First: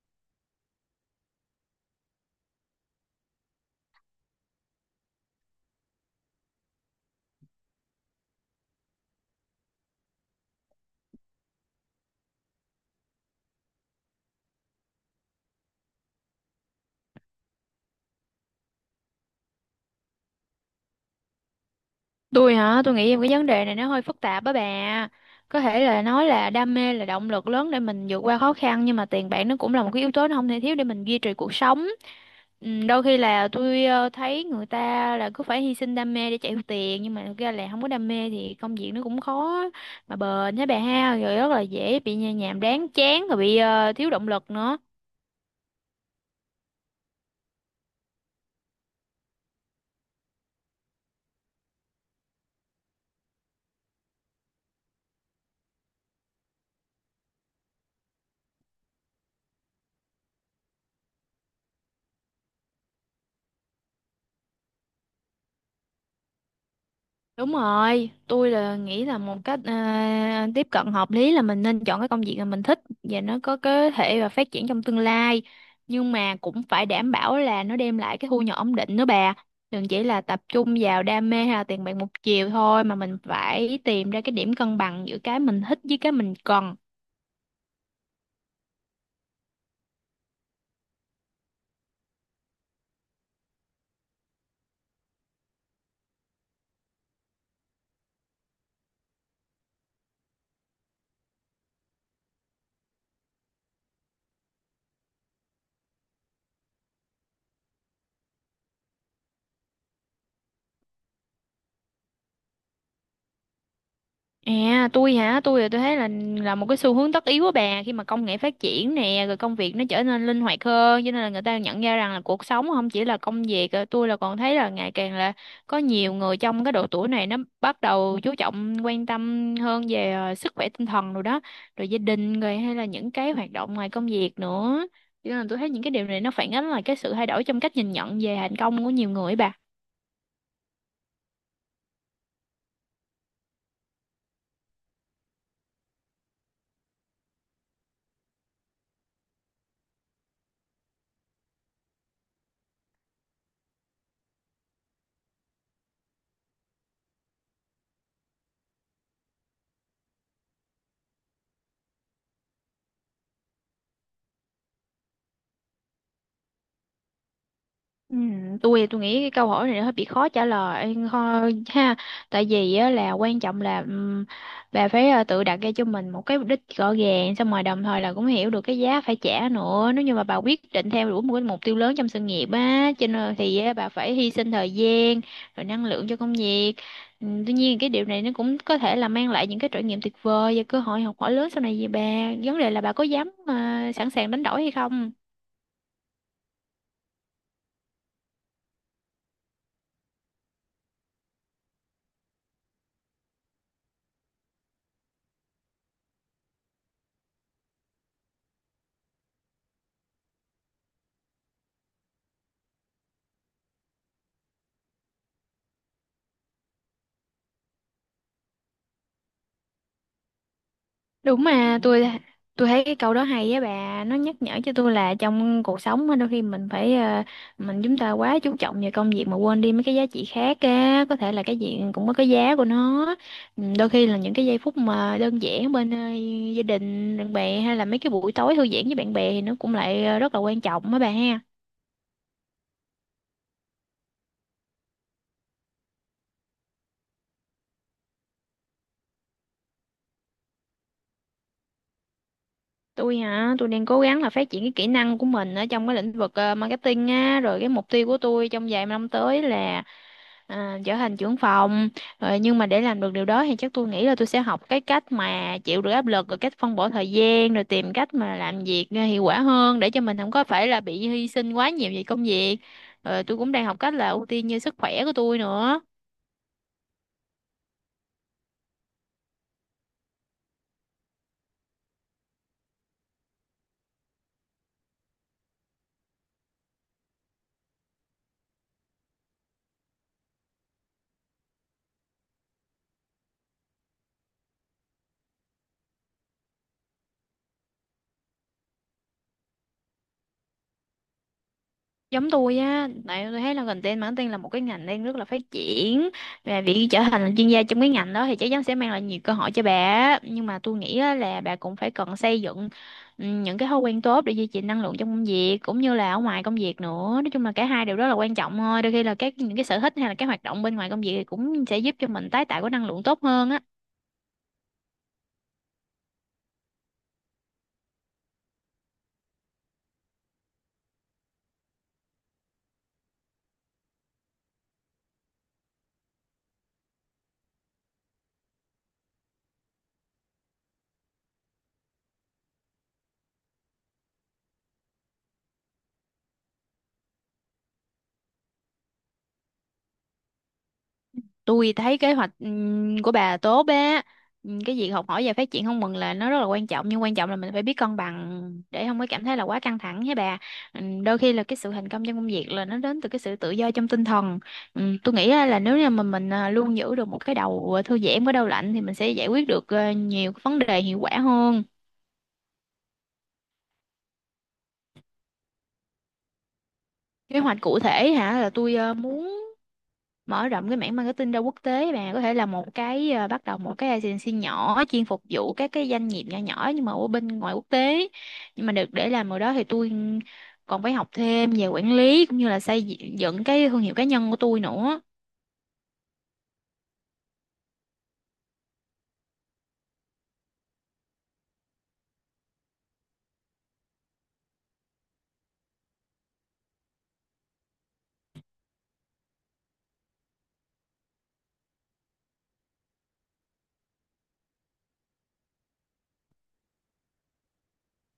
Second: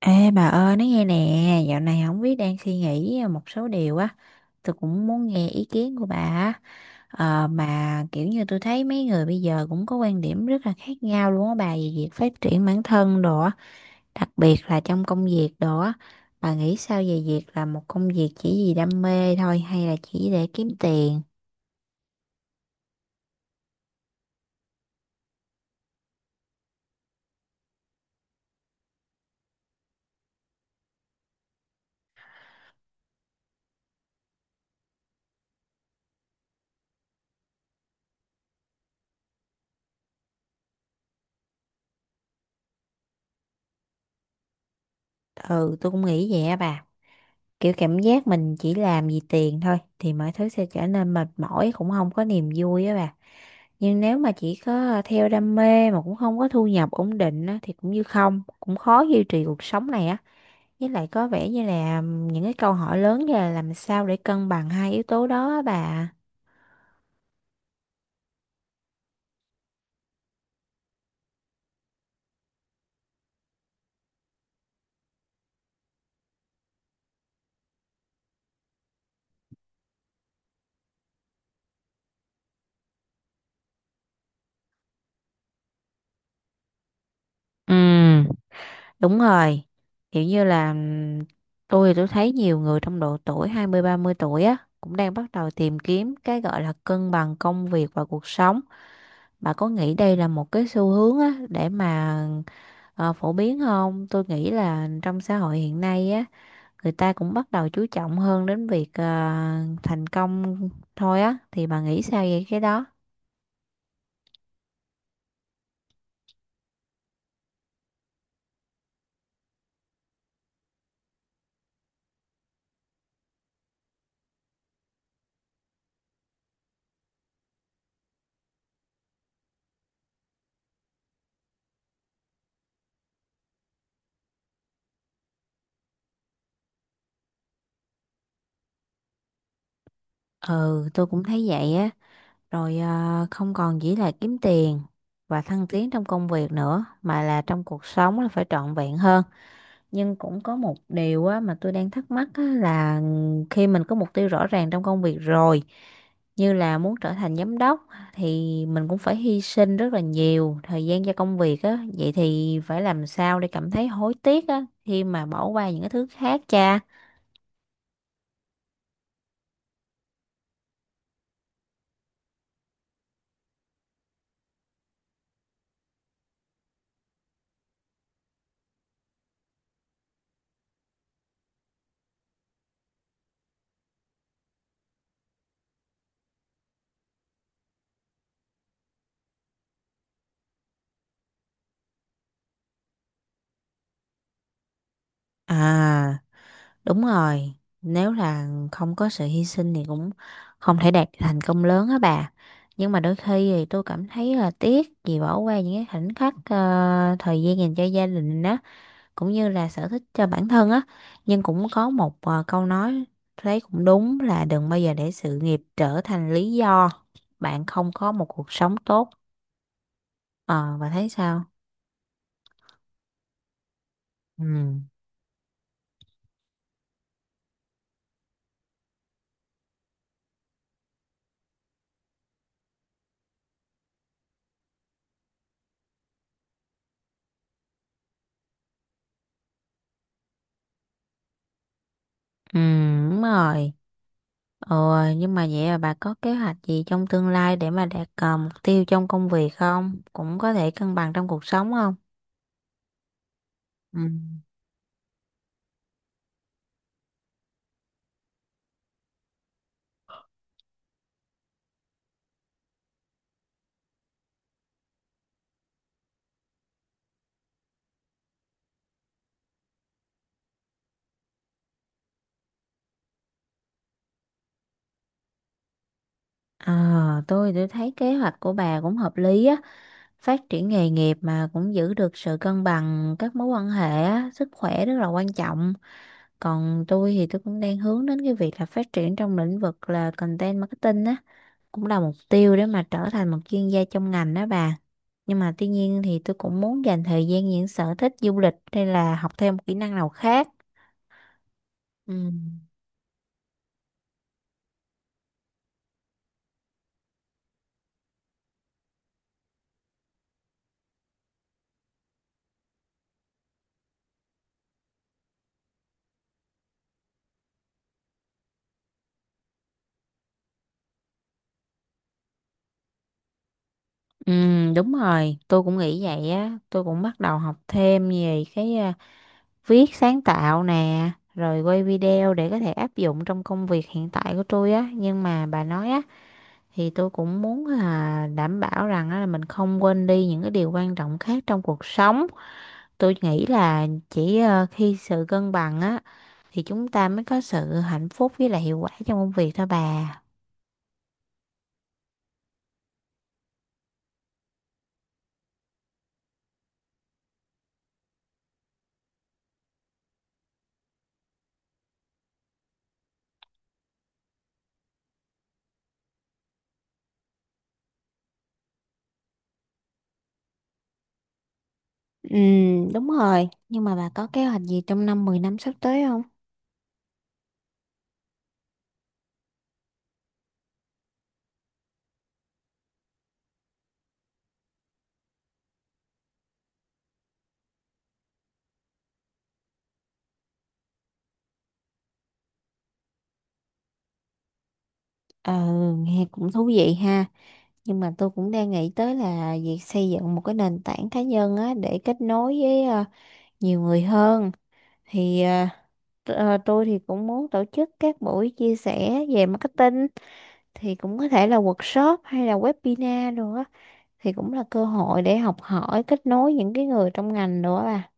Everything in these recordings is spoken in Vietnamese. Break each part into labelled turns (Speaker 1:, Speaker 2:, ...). Speaker 1: Ê bà ơi nói nghe nè. Dạo này không biết đang suy nghĩ một số điều á, tôi cũng muốn nghe ý kiến của bà á. Mà kiểu như tôi thấy mấy người bây giờ cũng có quan điểm rất là khác nhau luôn á bà, về việc phát triển bản thân đồ á, đặc biệt là trong công việc đồ á. Bà nghĩ sao về việc là một công việc chỉ vì đam mê thôi, hay là chỉ để kiếm tiền?
Speaker 2: Tôi hả? Tôi nghĩ em cái vấn đề này nó hơi phức tạp á bà. Có thể là nói là đam mê là động lực lớn để mình vượt qua khó khăn, nhưng mà tiền bạc nó cũng là một cái yếu tố nó không thể thiếu để mình duy trì cuộc sống. Ừ, đôi khi là tôi thấy người ta là cứ phải hy sinh đam mê để chạy theo tiền, nhưng mà thực ra là không có đam mê thì công việc nó cũng khó mà bền hả bà ha, rồi rất là dễ bị nhàm đáng chán rồi bị thiếu động lực nữa.
Speaker 1: Ừ, tôi cũng nghĩ vậy á bà. Kiểu cảm giác mình chỉ làm vì tiền thôi thì mọi thứ sẽ trở nên mệt mỏi, cũng không có niềm vui á bà. Nhưng nếu mà chỉ có theo đam mê mà cũng không có thu nhập ổn định á, thì cũng như không, cũng khó duy trì cuộc sống này á. Với lại có vẻ như là những cái câu hỏi lớn như là làm sao để cân bằng hai yếu tố đó á bà.
Speaker 2: Đúng rồi, tôi là nghĩ là một cách tiếp cận hợp lý là mình nên chọn cái công việc mà mình thích và nó có cơ thể và phát triển trong tương lai. Nhưng mà cũng phải đảm bảo là nó đem lại cái thu nhập ổn định nữa bà. Đừng chỉ là tập trung vào đam mê hay là tiền bạc một chiều thôi, mà mình phải tìm ra cái điểm cân bằng giữa cái mình thích với cái mình cần.
Speaker 1: Ừ, đúng rồi, kiểu như là, tôi thì tôi thấy nhiều người trong độ tuổi hai mươi ba mươi tuổi á cũng đang bắt đầu tìm kiếm cái gọi là cân bằng công việc và cuộc sống. Bà có nghĩ đây là một cái xu hướng á để mà phổ biến không? Tôi nghĩ là trong xã hội hiện nay á, người ta cũng bắt đầu chú trọng hơn đến việc thành công thôi á, thì bà nghĩ sao về cái đó?
Speaker 2: À, tôi hả, tôi thì tôi thấy là một cái xu hướng tất yếu của bà khi mà công nghệ phát triển nè, rồi công việc nó trở nên linh hoạt hơn, cho nên là người ta nhận ra rằng là cuộc sống không chỉ là công việc. Tôi là còn thấy là ngày càng là có nhiều người trong cái độ tuổi này nó bắt đầu chú trọng quan tâm hơn về sức khỏe tinh thần rồi đó, rồi gia đình, rồi hay là những cái hoạt động ngoài công việc nữa, cho nên là tôi thấy những cái điều này nó phản ánh là cái sự thay đổi trong cách nhìn nhận về thành công của nhiều người ấy bà.
Speaker 1: Ừ, tôi cũng thấy vậy á. Rồi à, không còn chỉ là kiếm tiền và thăng tiến trong công việc nữa mà là trong cuộc sống là phải trọn vẹn hơn. Nhưng cũng có một điều á, mà tôi đang thắc mắc á, là khi mình có mục tiêu rõ ràng trong công việc rồi, như là muốn trở thành giám đốc, thì mình cũng phải hy sinh rất là nhiều thời gian cho công việc á, vậy thì phải làm sao để cảm thấy hối tiếc á khi mà bỏ qua những cái thứ khác cha.
Speaker 2: Ừ, tôi nghĩ cái câu hỏi này nó hơi bị khó trả lời thôi ha, tại vì á, là quan trọng là bà phải tự đặt ra cho mình một cái mục đích rõ ràng, xong rồi đồng thời là cũng hiểu được cái giá phải trả nữa nếu như mà bà quyết định theo đuổi một cái mục tiêu lớn trong sự nghiệp á, cho nên thì á, bà phải hy sinh thời gian rồi năng lượng cho công việc. Ừ, tuy nhiên cái điều này nó cũng có thể là mang lại những cái trải nghiệm tuyệt vời và cơ hội học hỏi lớn sau này về bà. Vấn đề là bà có dám sẵn sàng đánh đổi hay không.
Speaker 1: À, đúng rồi, nếu là không có sự hy sinh thì cũng không thể đạt thành công lớn á bà. Nhưng mà đôi khi thì tôi cảm thấy là tiếc vì bỏ qua những cái khoảnh khắc thời gian dành cho gia đình á, cũng như là sở thích cho bản thân á. Nhưng cũng có một câu nói thấy cũng đúng là đừng bao giờ để sự nghiệp trở thành lý do bạn không có một cuộc sống tốt. Ờ, bà thấy sao?
Speaker 2: Đúng, mà tôi thấy cái câu đó hay á bà, nó nhắc nhở cho
Speaker 1: Ừ.
Speaker 2: tôi là trong cuộc sống á, đôi khi mình phải mình chúng ta quá chú trọng vào công việc mà quên đi mấy cái giá trị khác á, có thể là cái gì cũng có cái giá của nó. Ừ, đôi khi là những cái giây phút mà đơn giản bên gia đình, bạn bè, hay là mấy cái buổi tối thư giãn với bạn bè thì nó cũng lại rất là quan trọng á bà ha.
Speaker 1: Ừ, đúng rồi. Ồ, nhưng mà vậy là bà có kế hoạch gì trong tương lai để mà đạt mục tiêu trong công việc không? Cũng có thể cân bằng trong cuộc sống không?
Speaker 2: Tôi hả, tôi đang
Speaker 1: Ừ.
Speaker 2: cố gắng là phát triển cái kỹ năng của mình ở trong cái lĩnh vực marketing á, rồi cái mục tiêu của tôi trong vài năm tới là trở thành trưởng phòng. Rồi nhưng mà để làm được điều đó thì chắc tôi nghĩ là tôi sẽ học cái cách mà chịu được áp lực, rồi cách phân bổ thời gian, rồi tìm cách mà làm việc hiệu quả hơn để cho mình không có phải là bị hy sinh quá nhiều về công việc. Rồi tôi cũng đang học cách là ưu tiên như sức khỏe của tôi nữa.
Speaker 1: À, tôi thấy kế hoạch của bà cũng hợp lý á. Phát triển nghề nghiệp mà cũng giữ được sự cân bằng các mối quan hệ á, sức khỏe rất là quan trọng. Còn tôi thì tôi cũng đang hướng đến cái việc là phát triển trong lĩnh vực là content marketing á, cũng là mục tiêu để mà trở thành một chuyên gia trong ngành đó bà. Nhưng mà tuy nhiên thì tôi cũng muốn dành thời gian những sở thích du lịch hay là học thêm một kỹ năng nào khác. Ừ.
Speaker 2: Giống tôi á, tại tôi thấy là content marketing là một cái ngành đang rất là phát triển, và việc trở thành là chuyên gia trong cái ngành đó thì chắc chắn sẽ mang lại nhiều cơ hội cho bà á. Nhưng mà tôi nghĩ á, là bà cũng phải cần xây dựng ừ, những cái thói quen tốt để duy trì năng lượng trong công việc cũng như là ở ngoài công việc nữa, nói chung là cả hai đều rất là quan trọng thôi. Đôi khi là các những cái sở thích hay là các hoạt động bên ngoài công việc thì cũng sẽ giúp cho mình tái tạo cái năng lượng tốt hơn á.
Speaker 1: Ừ, đúng rồi, tôi cũng nghĩ vậy á. Tôi cũng bắt đầu học thêm về cái viết sáng tạo nè, rồi quay video để có thể áp dụng trong công việc hiện tại của tôi á. Nhưng mà bà nói á, thì tôi cũng muốn là đảm bảo rằng á là mình không quên đi những cái điều quan trọng khác trong cuộc sống. Tôi nghĩ là chỉ khi sự cân bằng á thì chúng ta mới có sự hạnh phúc với lại hiệu quả trong công việc thôi bà.
Speaker 2: Tôi thấy kế hoạch của bà tốt á. Cái việc học hỏi và phát triển không ngừng là nó rất là quan trọng, nhưng quan trọng là mình phải biết cân bằng để không có cảm thấy là quá căng thẳng hả bà. Đôi khi là cái sự thành công trong công việc là nó đến từ cái sự tự do trong tinh thần. Tôi nghĩ á là nếu như mà mình luôn giữ được một cái đầu thư giãn với đầu lạnh thì mình sẽ giải quyết được nhiều cái vấn đề hiệu quả hơn.
Speaker 1: Ừ, đúng rồi. Nhưng mà bà có kế hoạch gì trong năm 10 năm sắp tới không?
Speaker 2: Kế hoạch cụ thể hả, là tôi muốn mở rộng cái mảng marketing ra quốc tế bà, có thể là một cái bắt đầu một cái agency nhỏ chuyên phục vụ các cái doanh nghiệp nhỏ nhỏ nhưng mà ở bên ngoài quốc tế. Nhưng mà được để làm ở đó thì tôi còn phải học thêm về quản lý cũng như là xây dựng cái thương hiệu cá nhân của tôi nữa.
Speaker 1: Ờ, nghe cũng thú vị ha. Nhưng mà tôi cũng đang nghĩ tới là việc xây dựng một cái nền tảng cá nhân á để kết nối với nhiều người hơn. Thì tôi thì cũng muốn tổ chức các buổi chia sẻ về marketing, thì cũng có thể là workshop hay là webinar đồ á, thì cũng là cơ hội để học hỏi kết nối những cái người trong ngành đồ á bà.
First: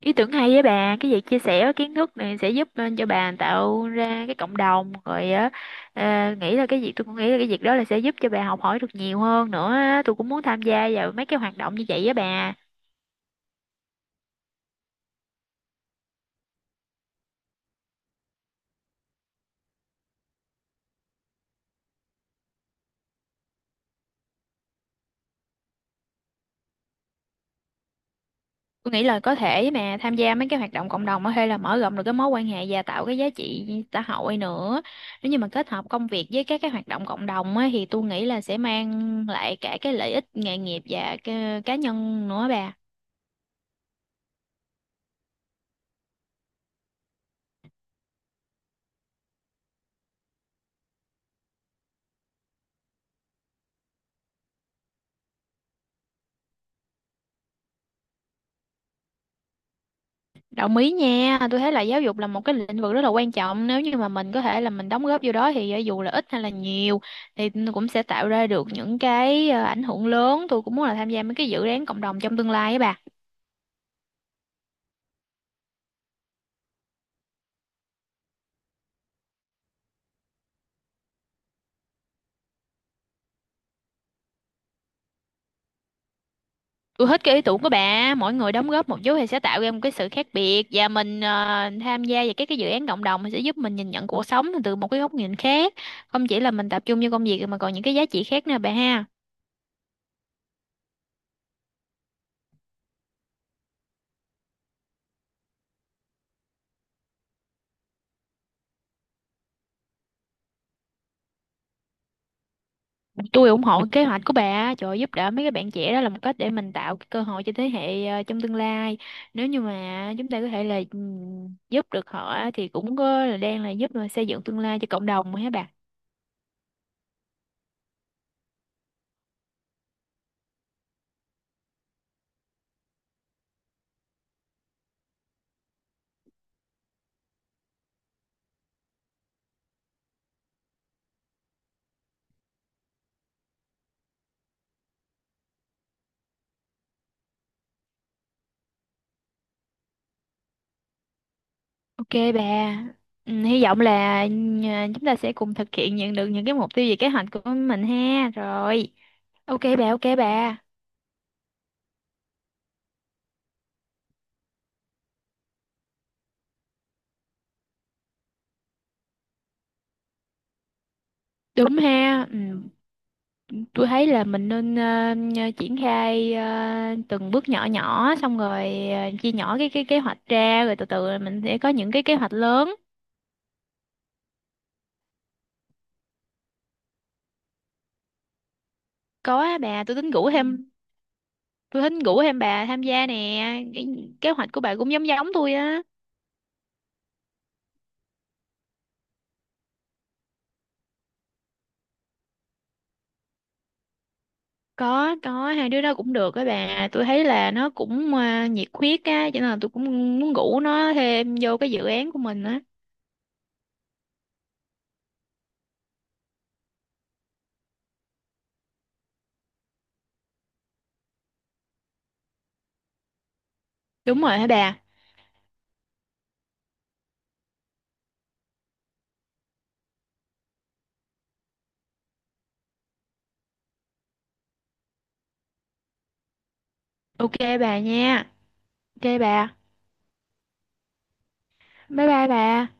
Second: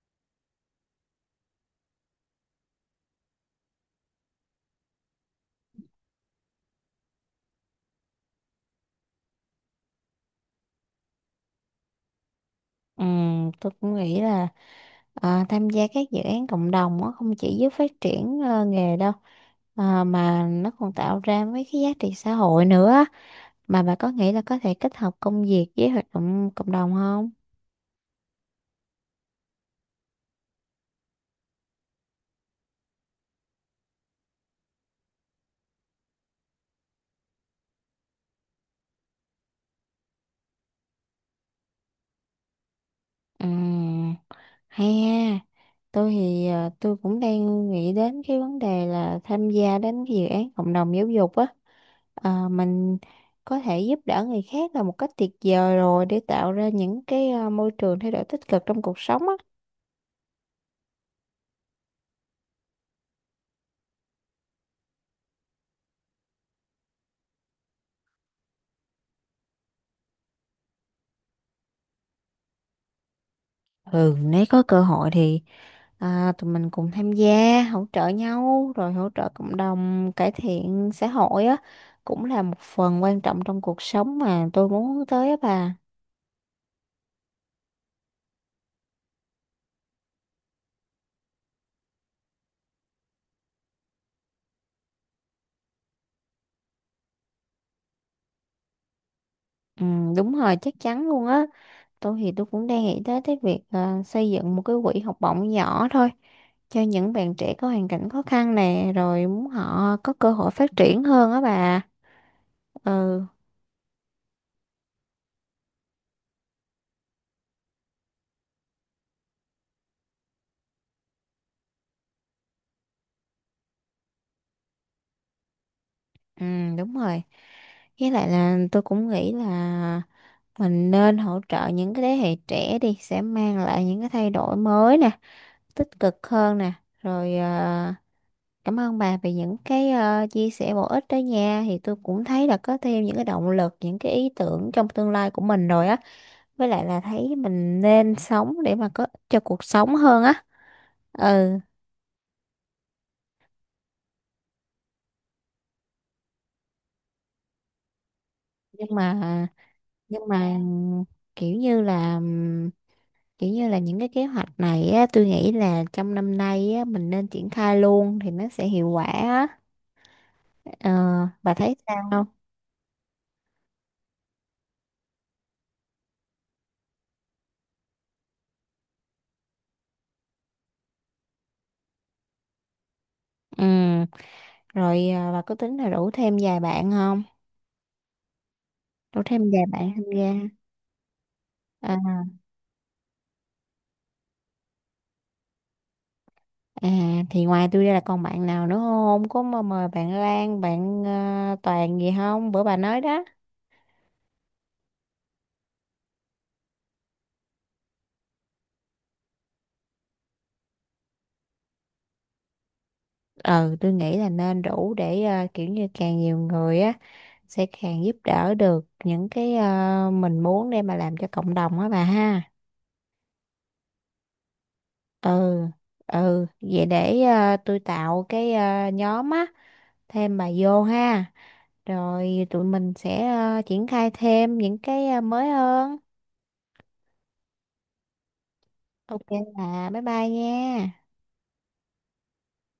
Speaker 2: Ý tưởng hay với bà, cái việc chia sẻ kiến thức này sẽ giúp cho bà tạo ra cái cộng đồng rồi á. Ờ, nghĩ là cái việc Tôi cũng nghĩ là cái việc đó là sẽ giúp cho bà học hỏi được nhiều hơn nữa á. Tôi cũng muốn tham gia vào mấy cái hoạt động như vậy với bà.
Speaker 1: Tôi cũng nghĩ là tham gia các dự án cộng đồng á không chỉ giúp phát triển nghề đâu, mà nó còn tạo ra mấy cái giá trị xã hội nữa. Mà bà có nghĩ là có thể kết hợp công việc với hoạt động cộng đồng không?
Speaker 2: Tôi nghĩ là có thể mà tham gia mấy cái hoạt động cộng đồng á, hay là mở rộng được cái mối quan hệ và tạo cái giá trị xã hội nữa. Nếu như mà kết hợp công việc với các cái hoạt động cộng đồng á, thì tôi nghĩ là sẽ mang lại cả cái lợi ích nghề nghiệp và cái cá nhân nữa bà.
Speaker 1: Ừm. Hay ha, tôi thì tôi cũng đang nghĩ đến cái vấn đề là tham gia đến cái dự án cộng đồng giáo dục á. À, mình có thể giúp đỡ người khác là một cách tuyệt vời rồi để tạo ra những cái môi trường thay đổi tích cực trong cuộc sống á.
Speaker 2: Đồng ý nha, tôi thấy là giáo dục là một cái lĩnh vực rất là quan trọng, nếu như mà mình có thể là mình đóng góp vô đó thì dù là ít hay là nhiều thì cũng sẽ tạo ra được những cái ảnh hưởng lớn. Tôi cũng muốn là tham gia mấy cái dự án cộng đồng trong tương lai á bà.
Speaker 1: Ừ, nếu có cơ hội thì tụi mình cùng tham gia, hỗ trợ nhau, rồi hỗ trợ cộng đồng, cải thiện xã hội á. Cũng là một phần quan trọng trong cuộc sống mà tôi muốn hướng tới á bà.
Speaker 2: Tôi thích cái ý tưởng của bà, mỗi người đóng góp một chút thì sẽ tạo ra một cái sự khác biệt, và mình tham gia vào các cái dự án cộng đồng thì sẽ giúp mình nhìn nhận cuộc sống từ một cái góc nhìn khác, không chỉ là mình tập trung vô công việc mà còn những cái giá trị khác nữa bà ha.
Speaker 1: Ừ, đúng rồi, chắc chắn luôn á. Tôi thì tôi cũng đang nghĩ tới cái việc xây dựng một cái quỹ học bổng nhỏ thôi cho những bạn trẻ có hoàn cảnh khó khăn nè, rồi muốn họ có cơ hội phát triển hơn á bà. Ừ.
Speaker 2: Tôi ủng hộ kế hoạch của bà, trời ơi, giúp đỡ mấy cái bạn trẻ đó là một cách để mình tạo cái cơ hội cho thế hệ trong tương lai. Nếu như mà chúng ta có thể là giúp được họ thì cũng có là đang là giúp mà xây dựng tương lai cho cộng đồng mà hả bà.
Speaker 1: Ừ, đúng rồi, với lại là tôi cũng nghĩ là mình nên hỗ trợ những cái thế hệ trẻ đi sẽ mang lại những cái thay đổi mới nè, tích cực hơn nè. Rồi cảm ơn bà về những cái chia sẻ bổ ích đó nha, thì tôi cũng thấy là có thêm những cái động lực, những cái ý tưởng trong tương lai của mình rồi á. Với lại là thấy mình nên sống để mà có cho cuộc sống hơn á. Ừ.
Speaker 2: Ok bà, ừm, hy vọng là chúng ta sẽ cùng thực hiện nhận được những cái mục tiêu về kế hoạch của mình ha. Rồi,
Speaker 1: nhưng mà
Speaker 2: ok bà, ok
Speaker 1: nhưng
Speaker 2: bà.
Speaker 1: mà kiểu như là, kiểu như là những cái kế hoạch này á, tôi nghĩ là trong năm nay á mình nên triển khai luôn thì nó sẽ hiệu quả á. Ờ, bà thấy
Speaker 2: Đúng
Speaker 1: sao không?
Speaker 2: ha. Ừm, tôi thấy là mình nên triển khai từng bước nhỏ nhỏ, xong rồi chia nhỏ cái kế hoạch ra, rồi từ từ mình sẽ có những cái kế hoạch lớn.
Speaker 1: Ừ. Rồi à, bà có tính là rủ thêm vài bạn không? Rủ
Speaker 2: Có
Speaker 1: thêm
Speaker 2: á
Speaker 1: vài
Speaker 2: bà,
Speaker 1: bạn
Speaker 2: tôi
Speaker 1: tham
Speaker 2: tính rủ
Speaker 1: gia.
Speaker 2: Ừ. thêm Ừ. tôi tính
Speaker 1: à,
Speaker 2: rủ thêm bà tham gia nè. Cái kế hoạch của bà cũng giống giống tôi á.
Speaker 1: à thì ngoài tôi ra là còn bạn nào nữa không, có mà mời bạn Lan, bạn Toàn gì không, bữa bà nói đó.
Speaker 2: Có hai đứa đó cũng được á bà, tôi thấy là nó cũng nhiệt huyết á, cho nên là tôi cũng muốn rủ nó thêm vô cái dự án của mình á.
Speaker 1: Ừ, tôi nghĩ là nên đủ để kiểu như càng nhiều người á sẽ càng giúp đỡ được những cái mình muốn để mà làm cho cộng đồng á bà ha.
Speaker 2: Đúng rồi hả bà.
Speaker 1: Ừ. Ừ, vậy để tôi tạo cái nhóm á, thêm bà vô ha, rồi tụi mình sẽ triển khai thêm những cái mới hơn.
Speaker 2: Ok bà nha, ok
Speaker 1: Ok
Speaker 2: bà,
Speaker 1: bà, bye bye nha.
Speaker 2: bye bye bà.